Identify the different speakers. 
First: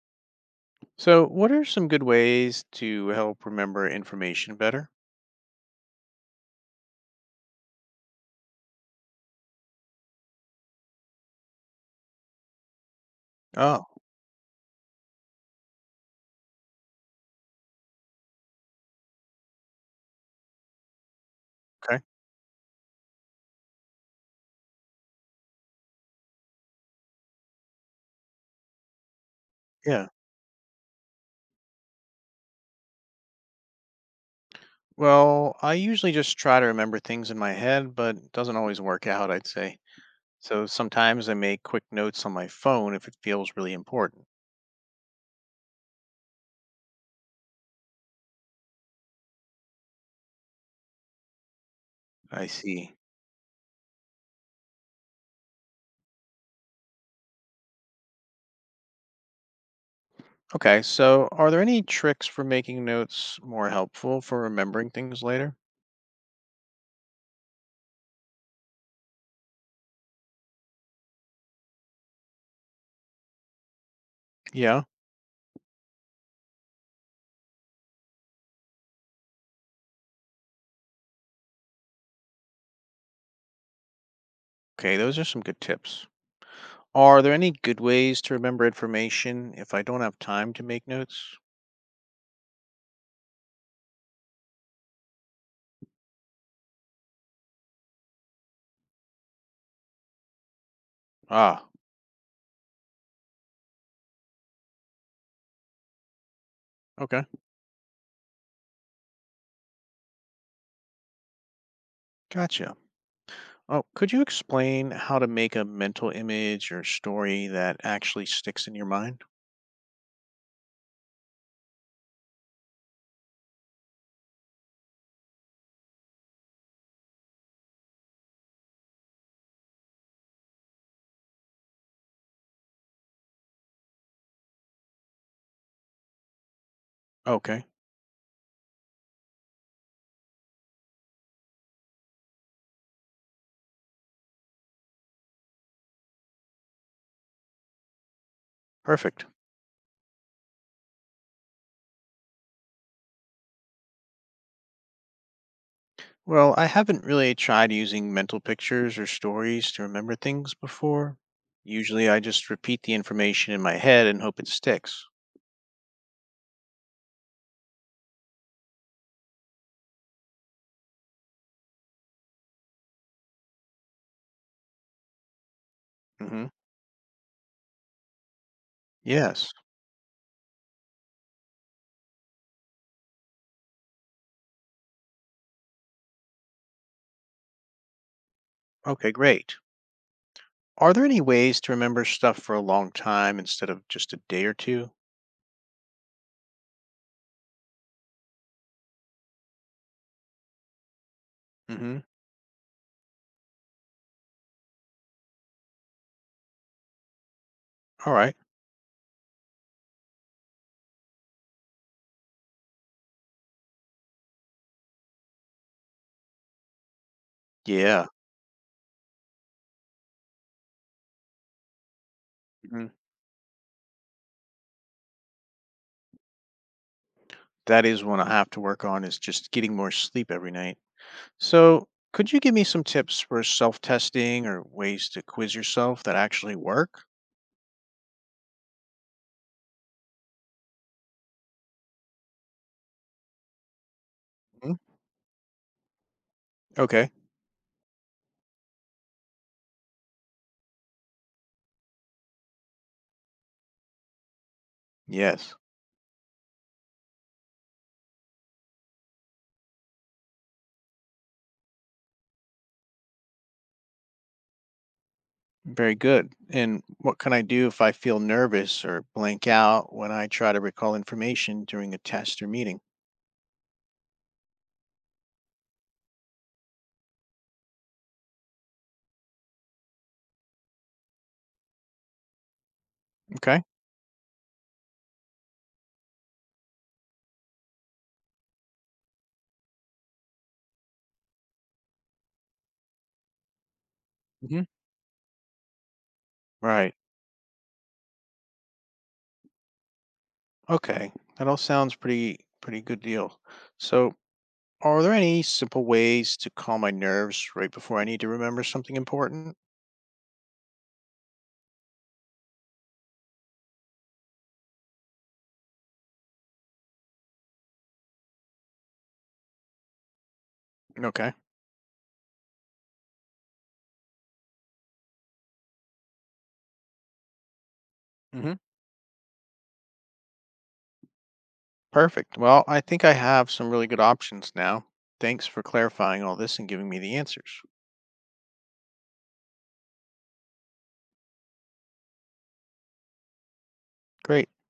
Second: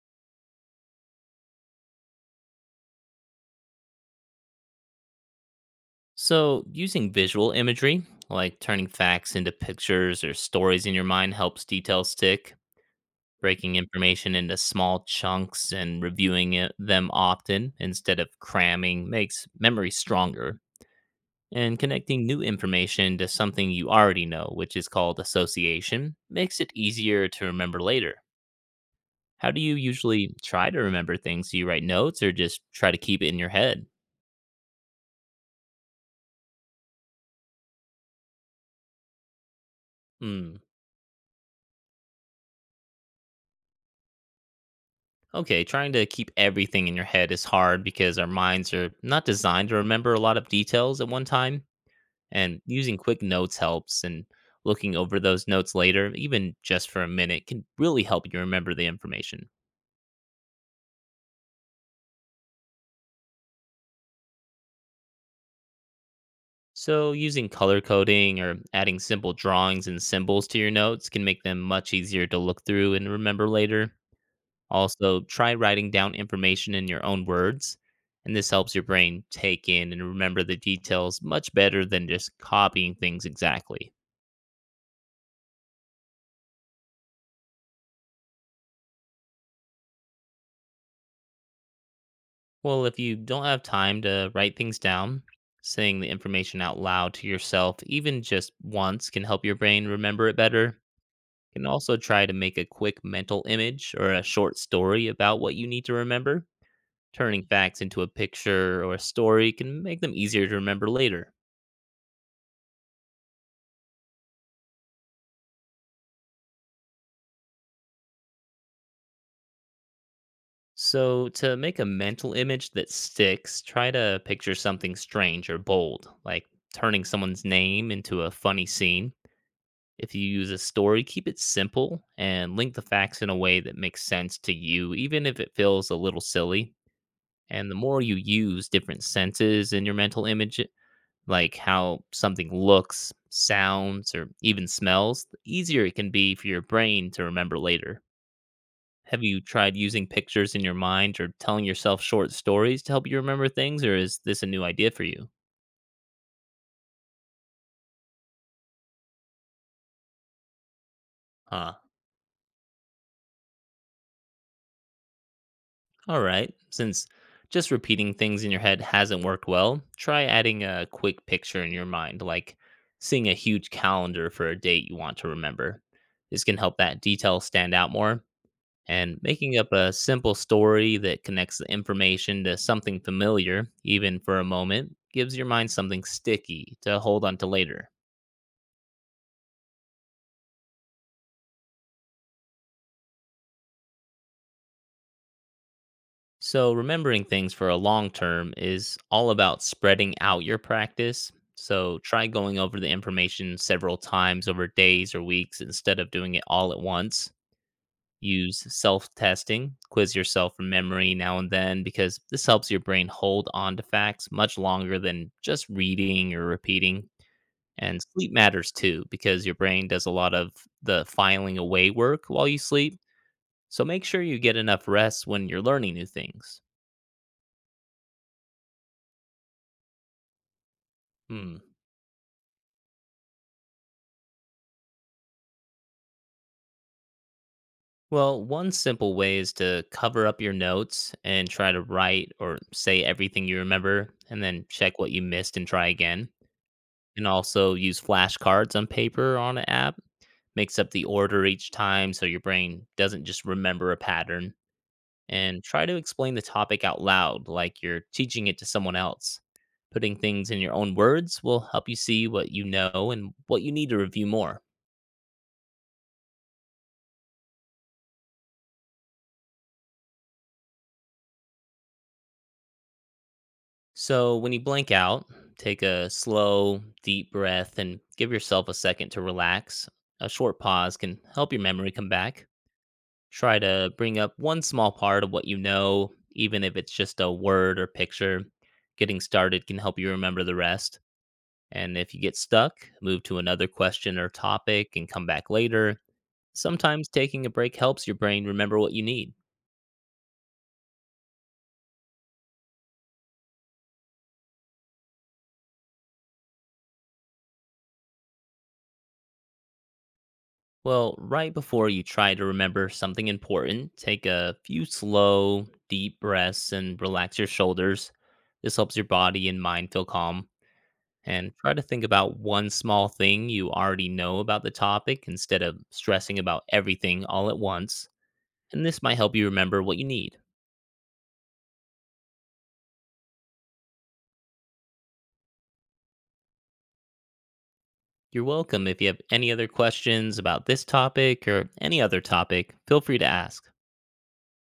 Speaker 1: So, what are some good ways to help remember information better?
Speaker 2: So, using visual imagery, like turning facts into pictures or stories in your mind, helps details stick. Breaking
Speaker 1: Oh,
Speaker 2: information into small chunks and reviewing them often instead of cramming makes memory stronger. And
Speaker 1: okay.
Speaker 2: connecting new information to something you already know, which is called association, makes it easier to remember later. How do you
Speaker 1: Yeah.
Speaker 2: usually try to remember things? Do you write notes or just try to keep it in your head?
Speaker 1: Well, I usually just try to remember things in my head, but it doesn't always work out, I'd say.
Speaker 2: Hmm.
Speaker 1: So sometimes I make quick notes on my phone if it feels really important.
Speaker 2: Okay, trying to keep everything in your head is hard because our minds are not designed to remember a lot of details at one time,
Speaker 1: I
Speaker 2: and using
Speaker 1: see.
Speaker 2: quick notes helps, and looking over those notes later, even just for a minute, can really help you remember the information.
Speaker 1: Okay. So, are there any tricks for making notes more helpful for remembering things later?
Speaker 2: So, using color coding or adding simple drawings and symbols to your notes can make them much easier to look through and remember later.
Speaker 1: Yeah.
Speaker 2: Also, try writing down information in your own words, and this helps your brain take in and remember the details much better than just copying things exactly.
Speaker 1: Okay. Those are some good tips. Are there any good ways to remember information if I don't have time to make notes?
Speaker 2: Well, if you don't have time to write things down, saying the information out loud to yourself, even just once, can help your brain remember it better. You can
Speaker 1: Ah,
Speaker 2: also try to make a quick mental image or a short story about what you need to remember.
Speaker 1: okay.
Speaker 2: Turning facts into a picture or a story can make them easier to remember later.
Speaker 1: Gotcha. Oh, could you explain how to make a mental image or story that actually sticks in your mind?
Speaker 2: So, to make a mental image that sticks, try to picture something strange or bold, like turning someone's name into a funny scene. If you use a story, keep it simple and link the facts in a way that makes sense to you, even if it feels a little silly.
Speaker 1: Okay,
Speaker 2: And the more you use different senses in your mental image, like how something looks, sounds, or even smells, the easier it can be for your brain to remember later. Have
Speaker 1: perfect.
Speaker 2: you tried using pictures in your mind or telling yourself short stories to help you remember things, or is this a new idea for you?
Speaker 1: Well, I haven't really tried using mental pictures or stories to remember things before.
Speaker 2: Huh.
Speaker 1: Usually I just repeat the information in my head and hope it sticks.
Speaker 2: All right. Since just repeating things in your head hasn't worked well, try adding a quick picture in your mind, like seeing a huge calendar for a date you want to remember. This
Speaker 1: Mm-hmm.
Speaker 2: can help that detail stand out more. And
Speaker 1: Yes.
Speaker 2: making up a simple story that connects the information to something familiar, even for a moment, gives your mind something sticky to hold on to later.
Speaker 1: Okay, great. Are there any ways to remember stuff for a long time instead of just a day or 2?
Speaker 2: So, remembering things for a long term is all about spreading out your practice. So,
Speaker 1: Mhm.
Speaker 2: try going over the information several times over days or weeks instead of doing it all at once.
Speaker 1: All right.
Speaker 2: Use self testing, quiz yourself from memory now and then, because this helps your brain hold on to facts much longer than just reading or repeating. And
Speaker 1: Yeah.
Speaker 2: sleep matters too, because your brain does a lot of the filing away work while you
Speaker 1: Mhm.
Speaker 2: sleep. So, make sure you get enough rest when you're learning new things.
Speaker 1: That is one I have to work on is just getting more sleep every night.
Speaker 2: Hmm.
Speaker 1: So, could you give me some tips for self-testing or ways to quiz yourself that actually work?
Speaker 2: Well, one simple way is to cover up your notes and try to write or say everything you remember, and then
Speaker 1: Mhm.
Speaker 2: check what you missed and try again.
Speaker 1: Okay.
Speaker 2: And also use flashcards on paper or on an app. Mix up the order each time so your brain doesn't just remember a pattern.
Speaker 1: Yes.
Speaker 2: And try to explain the topic out loud, like you're teaching it to someone else. Putting things in your own words will help you see what you know and what you need to review more.
Speaker 1: Very good. And what can I do if I feel nervous or blank out when I try to recall information during a test or meeting?
Speaker 2: So, when you blank out, take a slow, deep breath and give yourself a second to relax. A short pause can help your memory come back. Try
Speaker 1: Okay.
Speaker 2: to bring up one small part of what you know, even if it's just a word or picture. Getting started can help you remember the rest. And if you get stuck, move to another question or
Speaker 1: Mhm.
Speaker 2: topic and come back later.
Speaker 1: Right.
Speaker 2: Sometimes taking a break helps your brain remember what you need.
Speaker 1: Okay, that all sounds pretty good deal. So, are there any simple ways to calm my nerves right before I need to remember something important?
Speaker 2: Well, right before you try to remember something important, take a few slow, deep breaths and relax your shoulders. This helps your body and mind feel calm.
Speaker 1: Okay,
Speaker 2: And try to think about one small thing you already know about the topic instead of stressing about everything all at once.
Speaker 1: hmm
Speaker 2: And this might help you remember what you need.
Speaker 1: perfect. Well, I think I have some really good options now. Thanks for clarifying all this and giving me the answers.
Speaker 2: You're welcome. If you have any other questions about this topic or any other topic, feel free to ask.
Speaker 1: Great.